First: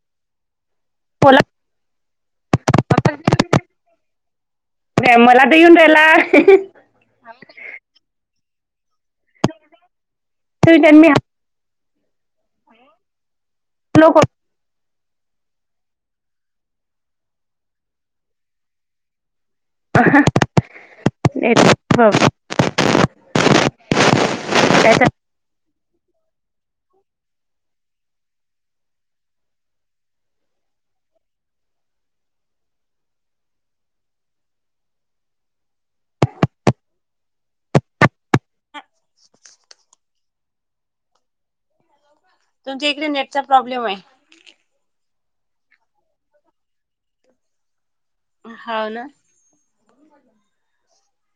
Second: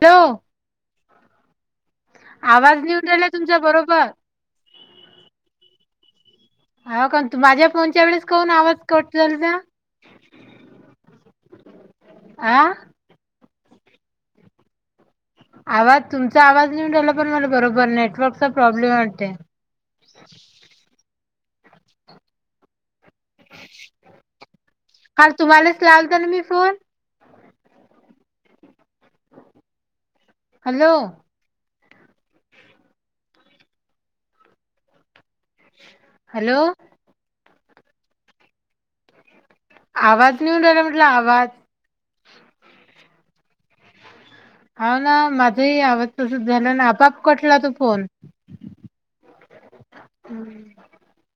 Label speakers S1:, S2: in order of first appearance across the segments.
S1: तो.
S2: पला.
S1: आवाज नाही येऊनही रायला तुमचा बरोबर.
S2: ते मला दे ह रायला.
S1: हो काण तू माझ्या फोनच्या वेळेस काहून आवाज. कठल का
S2: मी
S1: आ. [inaudible]
S2: हलो.
S1: आवाज तुमचा आवाज नाही येऊन रायला पण मला बरोबर नेटवर्कचा प्रॉब्लेम वाटत.
S2: [inaudible]
S1: हा तुम्हालाच लावलतो ना मी फोन. हॅलो. हॅलो.
S2: [inaudible]
S1: आवाज नही येऊन रायला म्हटलं आवाज.
S2: तुमच्या इकडे नेटचा प्रॉब्लेम आहे.
S1: हा ना माझही आवाज तस झाल्या ना आपोआप कटला तो फोन.
S2: हा ना.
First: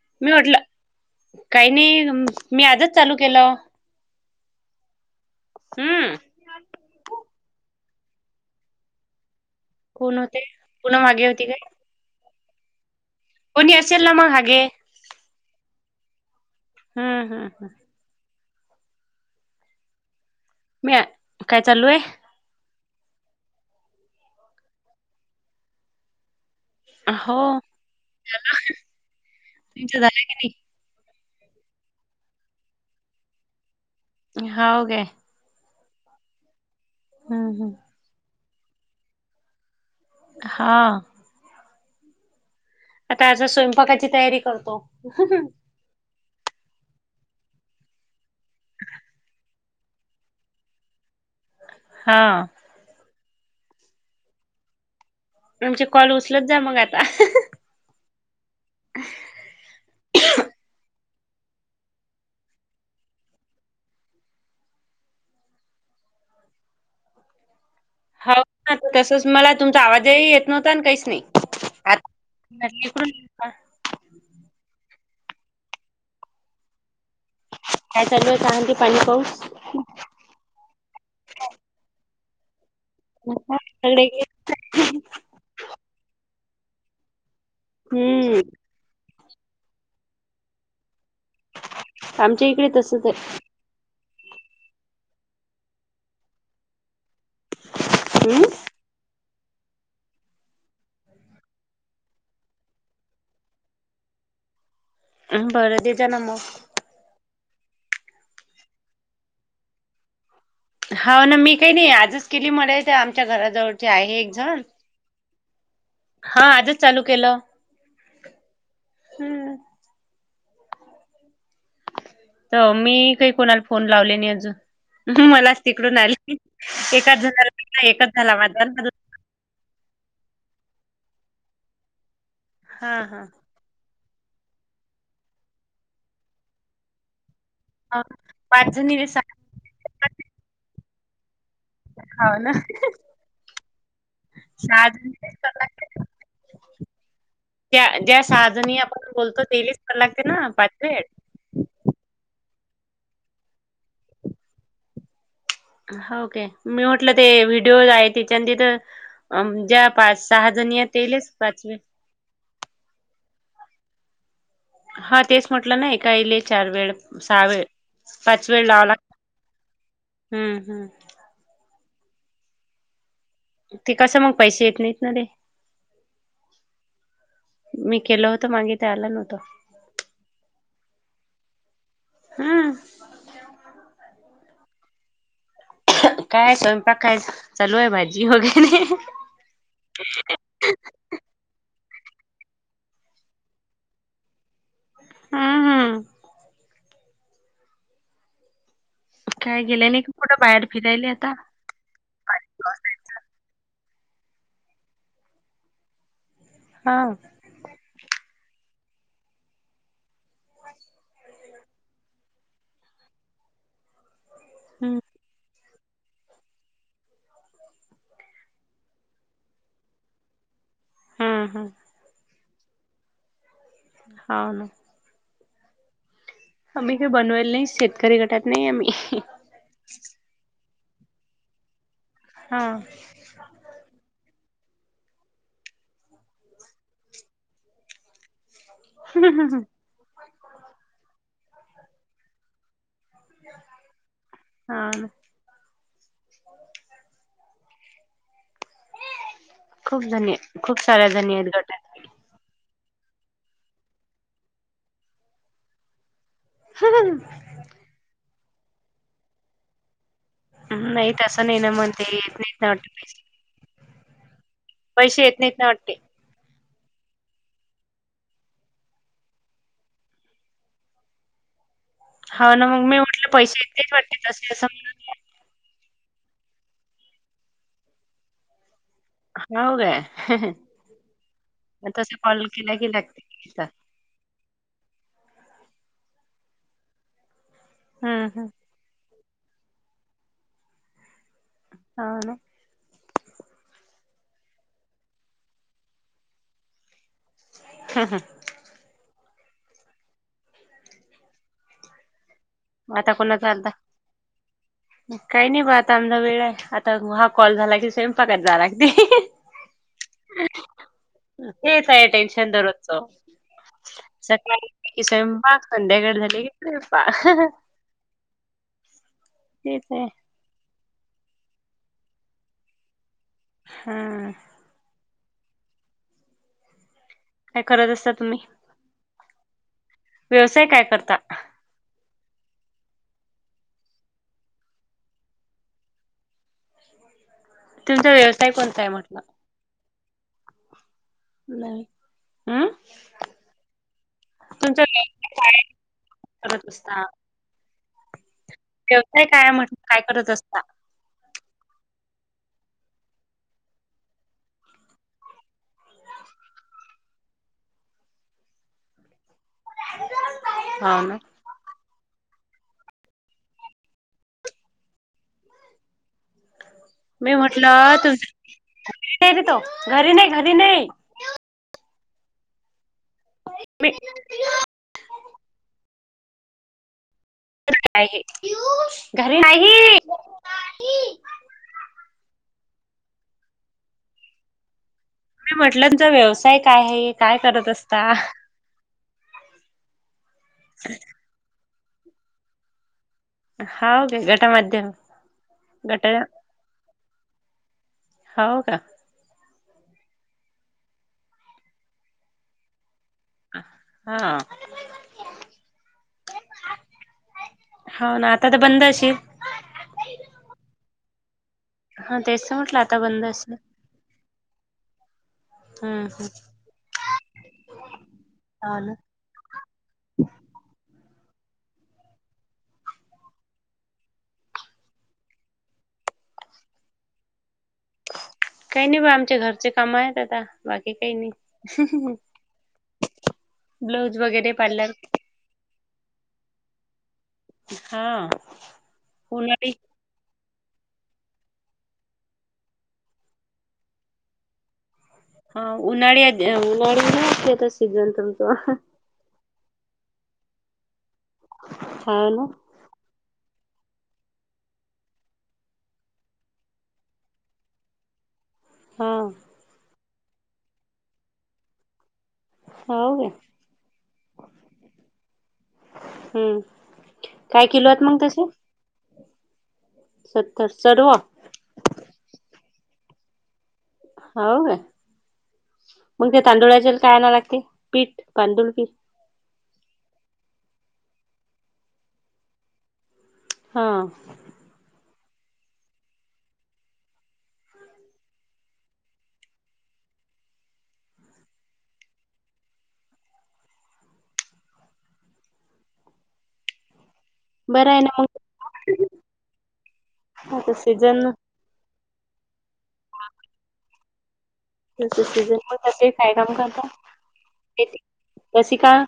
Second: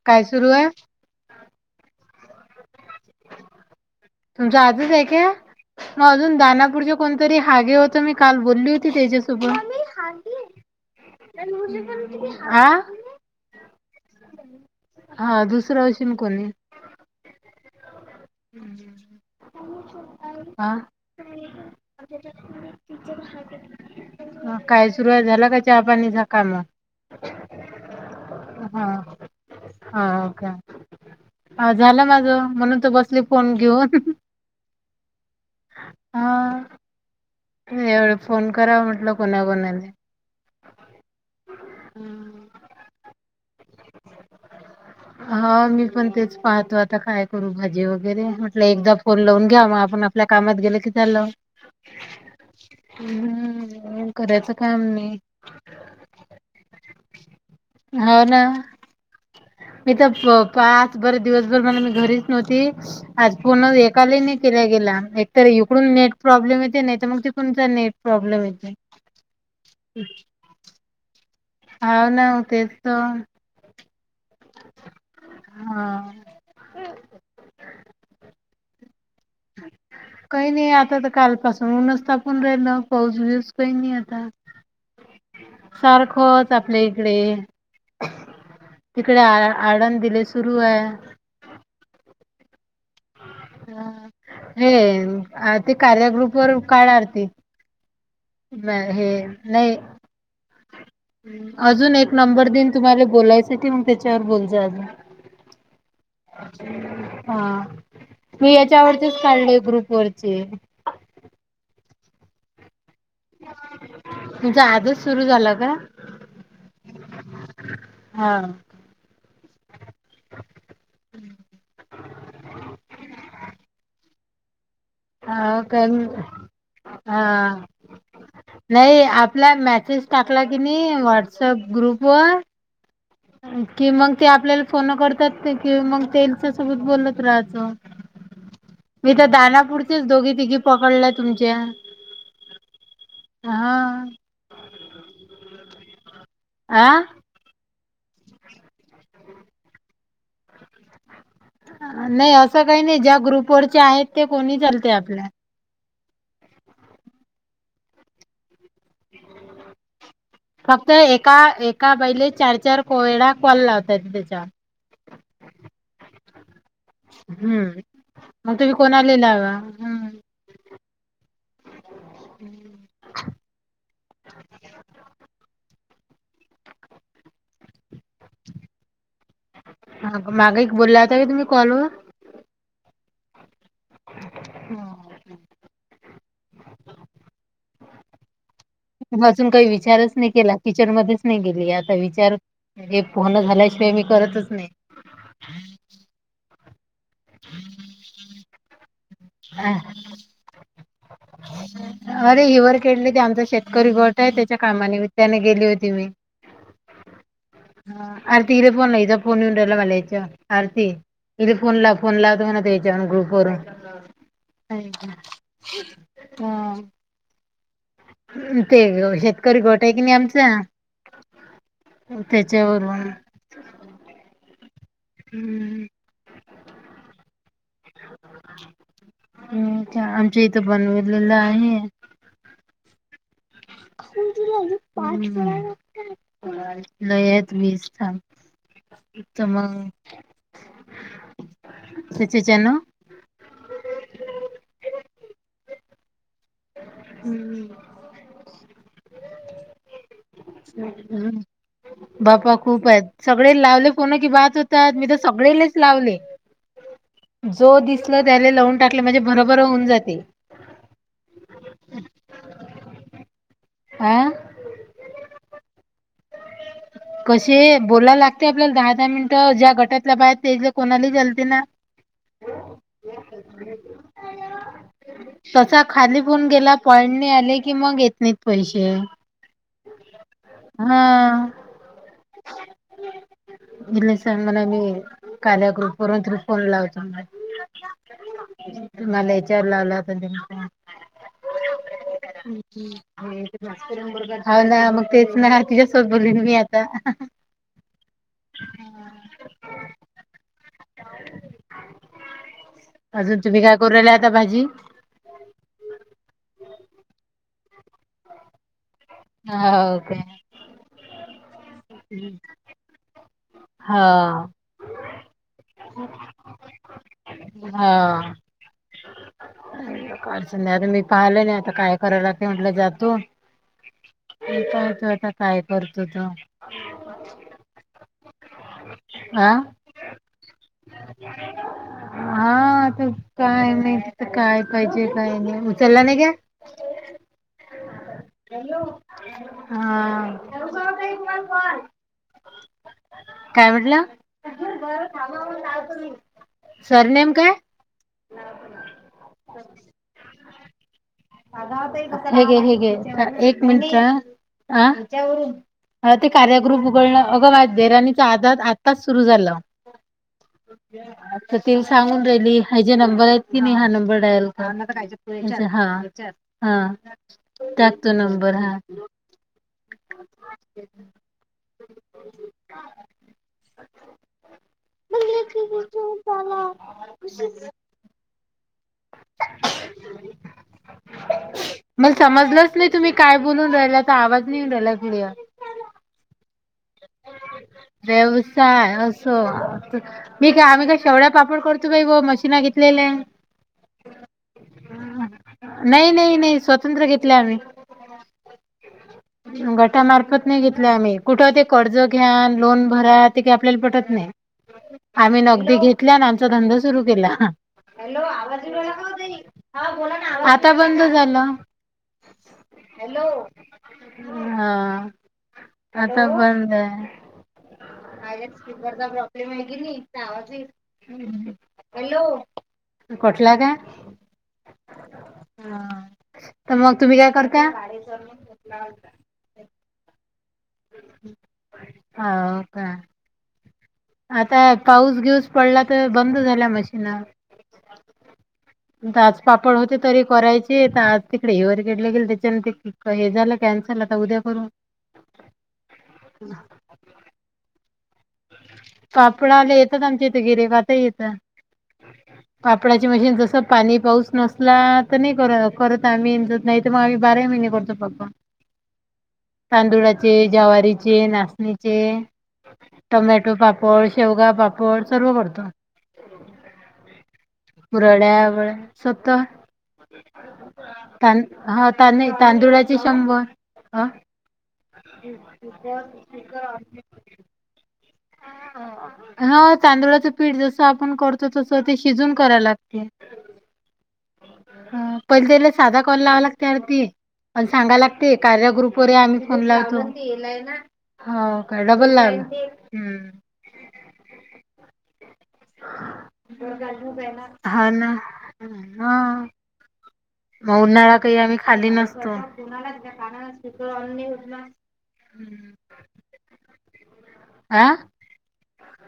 S1: काय
S2: मी
S1: सुरू
S2: म्हटलं काही नाही. मी आजच चालू केलं
S1: तुमच आजीच आहे का मग
S2: हम्म
S1: अजून दानापूरचे कोणते. तरी हागे होत मी काल बोलली होती तेजस.
S2: कोण होते पुन्हा मागे होती काय कोणी असेल ना मग हागे
S1: [unintelligible] हा दुसरं अशीन कोणी.
S2: हुं हुं हुं.
S1: [unintelligible]
S2: मी काय चालू आहे?
S1: काय सुरुवात झाला का चहापाणीचा कामं.
S2: हो
S1: हा
S2: तुमचं
S1: हा
S2: झालं
S1: ओ
S2: की
S1: काे. अ झालं माझं म्हणून तू बसली फोन घेऊन.
S2: हाव गे.
S1: हा.
S2: हुं हुं
S1: एवढं फोन कराव म्हटलं कोणा कोणाले
S2: हा. आता काय आता स्वयंपाकाची तयारी करतो.
S1: हा मी पण तेच पाहतो आता काय करू भाजी वगैरे म्हटलं एकदा फोन लावून घ्या मग आपण आपल्या कामात गेल की झालं.
S2: हा
S1: हुं करायचं काम मी.
S2: आमचे कॉल उचलत जा मग आता.
S1: हो ना मी पाच बरे दिवसभर मला मी घरीच नव्हती आज पन एकाला नाही केल्या गेला. एक तर इकडून नेट प्रॉब्लेम येते, नाही तर मग तीकूनचा नेट.
S2: हो
S1: प्रॉब्लेम येते.
S2: ना तसच मला तुमचा आवाजही येत नव्हता आणि काहीच नाही.
S1: हाव
S2: आता
S1: ना व तेच
S2: इकडून
S1: तर. हा.
S2: काय चालू आहे चहा की पाणी. पाऊस?
S1: काही नाही आता तर कालपासून ऊनच तापून राहिलं. पाऊस बीऊस काही नाही
S2: सगळे
S1: आता सारखंच आपल्या इकडे.
S2: हम्म
S1: तिकडे आळंदीले सुरू आहे.
S2: आमच्या इकडे तसच आहे
S1: हे ते कार्याग्रुपवर काढ आरती
S2: हम्म.
S1: म हे नाही अजून एक नंबर दिन तुम्हाला बोलायसाठी मग त्याच्यावर बोल जा अजून
S2: बरं देजा ना मग
S1: हा मी याच्यावरचेच काढलय ग्रुप वरचे
S2: हाव ना मी काही नाही आजच केली मदत ते आमच्या घराजवळचे आहे एक जण
S1: तुमचा आजच सुरू झाला का?
S2: हा आजच चालू केलं
S1: हा
S2: हम्म तर मी काही कोणाला फोन लावले नाही अजून. ह मलाच
S1: हा कारण
S2: तिकडून आली एकाच झाला
S1: हा.
S2: भेटा एकच झाला आवाजारून
S1: नाही आपला मेसेज टाकला की नाही व्हॉट्सअप ग्रुप वर
S2: हा हा
S1: कि मग ते आपल्याला फोन करतात कि मग तेच्या सोबत बोलत राहते
S2: पाच जणीले
S1: मी तर
S2: सहा
S1: दारा पुुढचेच दोघी तिघी पकडल्या तुमच्या
S2: हाव ना
S1: हा.
S2: साज
S1: आ
S2: त्या ज्या सहाजणी आपण बोलतो तेलीच करावे लागते ना पाच वेड
S1: नाही असं काही नाही ज्या ग्रुपवररचे आहेत ते कोणी चालतय आपल्या
S2: हाव काय मी म्हटलं ते व्हिडिओज आहे तिच्या तथ ज्या पाच सहा जणी आहेत
S1: फक्त
S2: तेलेच
S1: एका
S2: पाच वेळ
S1: एका बाईले चार चार वेळा कॉल लावता येते त्याच्यावर
S2: हा तेच म्हटलं नाही का एकाइले चार वेळ, सहा वेळ,
S1: हम्म
S2: पाच
S1: मग
S2: वेळ
S1: तुम्ही
S2: लावला
S1: कोणाला लावा
S2: हम्म हम्म.
S1: हम्म.
S2: ते कस मग पैसे येत नाहीत ना रे मी. केलं होतं मागे ते आलं नव्हतं
S1: ह माग एक बोलला आता का तुम्ही कॉल व
S2: हम्म.
S1: हा.
S2: कायचो प खायच चलू आहेय भाजी होगे.
S1: अजून काही विचारच नाही केला टिचर मध्येच नाही गेली. विचार हे पूर्ण झाल्याशिवाय मी करतच नाही.
S2: हम्म हम्म काय
S1: हम्म
S2: गेल्या नाही का
S1: हम्.
S2: कुठं बाहेर फिरायले आता
S1: अ अरे हिवर खळली ते आमच शेत. करी गट आहे त्याच्या कामाने मी त्याने गेली होती मी.
S2: हा.
S1: ह आरती इ फोनला इ फोनला मलायच आरती इ फोनला फोन लावतो हो ना त्याच्यावर ग्रुप वरून
S2: हम्म
S1: हम्. ते शेतकरी गोट आहे कि नाही आमच
S2: हम्म हम.
S1: त्याच्यावररून.
S2: होा ना.
S1: हम्म!
S2: आम्ही का बनवायला नाही शेतकरी गटात नाही आम्ही
S1: हम्म का आमच्या इथं बनवलेलं आहे.
S2: हा.
S1: लेत मीच थांान. उतम त्याच्याच्या ना.
S2: हा.
S1: हम्म!
S2: खूप जण खूप साऱ्या जण आहेत गटात
S1: बापा खूप आहेत सगळे लावले फोन की बात होतात मी तर सगळेलेच लावले. जो दिसल त्याला लावून टाकलं म्हणजे बरोभर होऊन जाते.
S2: नाही तसं नाही ना मग ते येत नाहीत नाही वाटत.
S1: हा
S2: पैसे येत नाही इत नाही वाटते.
S1: कसे बोलायला लागते आपल्याला दहा दहा मिनिटं ज्या गटातल्या बाहेर त्या कोणाला चालते ना.
S2: हा ना मग मी म्हटलं पैसे एकच वाटते तसे असं म्ह-
S1: ून गेला पडणे आले की मग येत नाहीत पैसे.
S2: हो का
S1: हा
S2: की लागते.
S1: इले स मना म. काक्रुप वून त्रिफोन लावतो म
S2: हम् हम.
S1: तुम्हाला याच्यावर लावलाता.
S2: हो ना
S1: हो ना मग तेच ना तिच्यासोबत बोलली मी आता.
S2: आता
S1: अजून तुम्ही
S2: कोणाचालता
S1: काय करू राहिले आता भाजी
S2: काही नाही ब आता आमा वेळ आहे आता वा. कॉल झाला की सेम पकत जाला.
S1: ह हो का.
S2: तेच आहे टेन्शन दररोजच.
S1: हा
S2: सकाळी कि स्वयंपाक संध्याकाळी झाली की स्वयंपाक.
S1: हा
S2: तेच आहे
S1: काच. मी पाहिलं नाही आता काय करायला ते म्हटलं जातो.
S2: हा
S1: तो आता काय करतो त.
S2: काय करत असता तुम्ही?
S1: हा.
S2: व्यवसाय काय करता?
S1: हा आता काय नाही काय पाहिजे काय नाही उचलला नाही काय
S2: तुमचा व्यवसाय कोणता आहे पण?
S1: हा.
S2: नाही हम्म
S1: काय म्हटला?
S2: तुमचा व्यवसाय काय करत असता
S1: सरनेम काय?
S2: व्यवसाय काय म्हटलं काय करत असता?
S1: हे घे हे घे एक मिनट ह ह त्या ते कार्यग्रुप उघडण अगं देराणीचा आधार आताच सुरू झाल.
S2: हो ना
S1: [unintelligible] सांगून राहिली ह्याजे नंबर आहेत की नाही हा नंबर डायल कर हां
S2: मी म्हटलं
S1: हा
S2: तुरी तो घरी नाही घरी नाही.
S1: [inaudible]
S2: [inaudible]
S1: [inaudible]
S2: काय आहे. घरी नाही नाही
S1: जलंच नाही तुम्ही काय बोलून राहिला आवाज नाही येऊन राहिला. क्लिअर
S2: तु म्हटलंचा व्यवसाय काय आहे काय करत असता?
S1: हो मी काय आम्ही काय शेवड्या पापड करतो बाई गो मशीना घेतलेल्या
S2: हा गे घट माध्यम घट
S1: संत्र घेतले आम्ही गटामार्फत नाही घेतले आम्ही कुठ ते कर्ज घ्या लोन करा ते काही आपल्याला पटत नाही.
S2: हा
S1: आम्ही नगदी घेतल्या आणि आमचा धंदा सुरू केला. हा
S2: हो ना आता तर बंद अशील
S1: बोला ना आवाज आता बंद झाला
S2: हा तेच तर म्हटलं आता
S1: हॅलो
S2: बंद असलं
S1: हा.
S2: हम् हम्म हा ना
S1: स्पीकरचा प्रॉब्लेम आहे की नाही आवाज आहे. हम्म हॅलो कटला काय? हा तर मग तुम्ही काय करत ता
S2: काही नाही बा आमच्या
S1: [unintelligible]
S2: घरचे काम आहेत आता बाकी काही नाही
S1: हो का
S2: ब्लाऊज वगैरे
S1: आता
S2: पार्लर
S1: पाऊस घेऊस पडला तर बंद झाल्या मशीन
S2: हा उन्हाळी
S1: दाजपापड होते तरी करायचे. ते तर आज तिकडे हे वर गेडलं गेल त्याच्यान ते हे झालं कॅन्सल आता उद्या करु.
S2: हा उन्हाळ्या उन्हाळ नाहीते आता सीजन तुमचं.
S1: पापडाला येतात आमच्या इथे गिराईक आता येत.
S2: हा ना
S1: पापडाची मशीन जस पाणी पाऊस नसला तर नाही कर करत आम्ही जत नाही तर मग आम्ही बारा महिने करतो पापड
S2: हां.
S1: चे जवारीचे, नाचणीचे.
S2: हो काय
S1: टोमॅटो पापड, शेवगा पापड सर्व करतो.
S2: हम्म काय किलो आहेत मग तसे
S1: कुरवड्या. सत्तर
S2: सत्तर सर्व
S1: हा तांद तांदुळाचे शंभर. हा
S2: होय मग ते तांदुळाचे काय आणायला लागते पीठ? तांदूळ की
S1: ह तांदुळाचं पीठ जसं आपण करतो तसं ते शिजून करायला लागतय.
S2: हा
S1: पहिले त्याला साधा कॉल लावायला लागते आरती. पण सांगा लागते, कार्या ग्रुप वर आम्ही फोन लावतो. हो काय? डबल लाईन हम्म [unintelligible] हा,
S2: बरं आहे
S1: ना,
S2: मग
S1: हां
S2: आता
S1: मग उन्हाळा
S2: सीझन
S1: काही आम्ही खाली नसतो.
S2: काय काम करता?
S1: आ
S2: सश काल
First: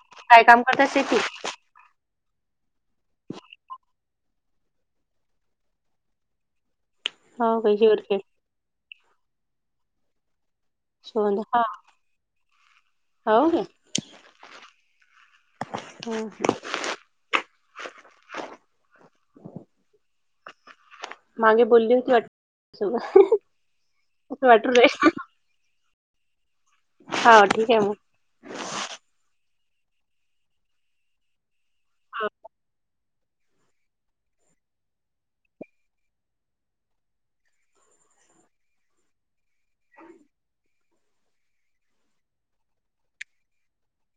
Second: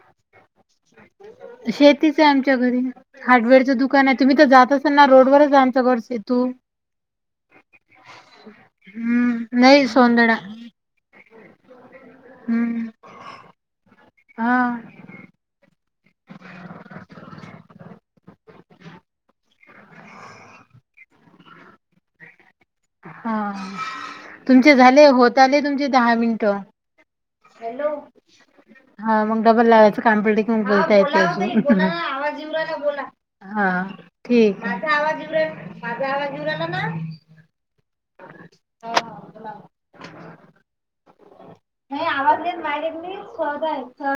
S1: शेतीच आहे आमच्या घरी,, हार्डवेअरचं दुकान आहे. तुम्ही तर जात असाल ना रोड वरच जाचं घडसे तू
S2: हो काही वर काई
S1: हम्म, नाहीय सोंदडा.
S2: सो हा,
S1: हम्
S2: हो का
S1: हा
S2: ह, मागे बोलली होती वाटत.
S1: हा,
S2: वाटू
S1: तुमचे झाले,
S2: राहील
S1: होत आले तुमचे दहा मिनिटं.
S2: हा ठीक आहे मग
S1: हा मग डबल लावायचं, कम्पुटंग म बोलता येत. बोला ना, आवाज इवराला बोला. हा, ठीक, माझा आवाज ईव रायला का? ह ह, बोला, नाही आवाज घन मायर मी स्त [unintelligible] आहे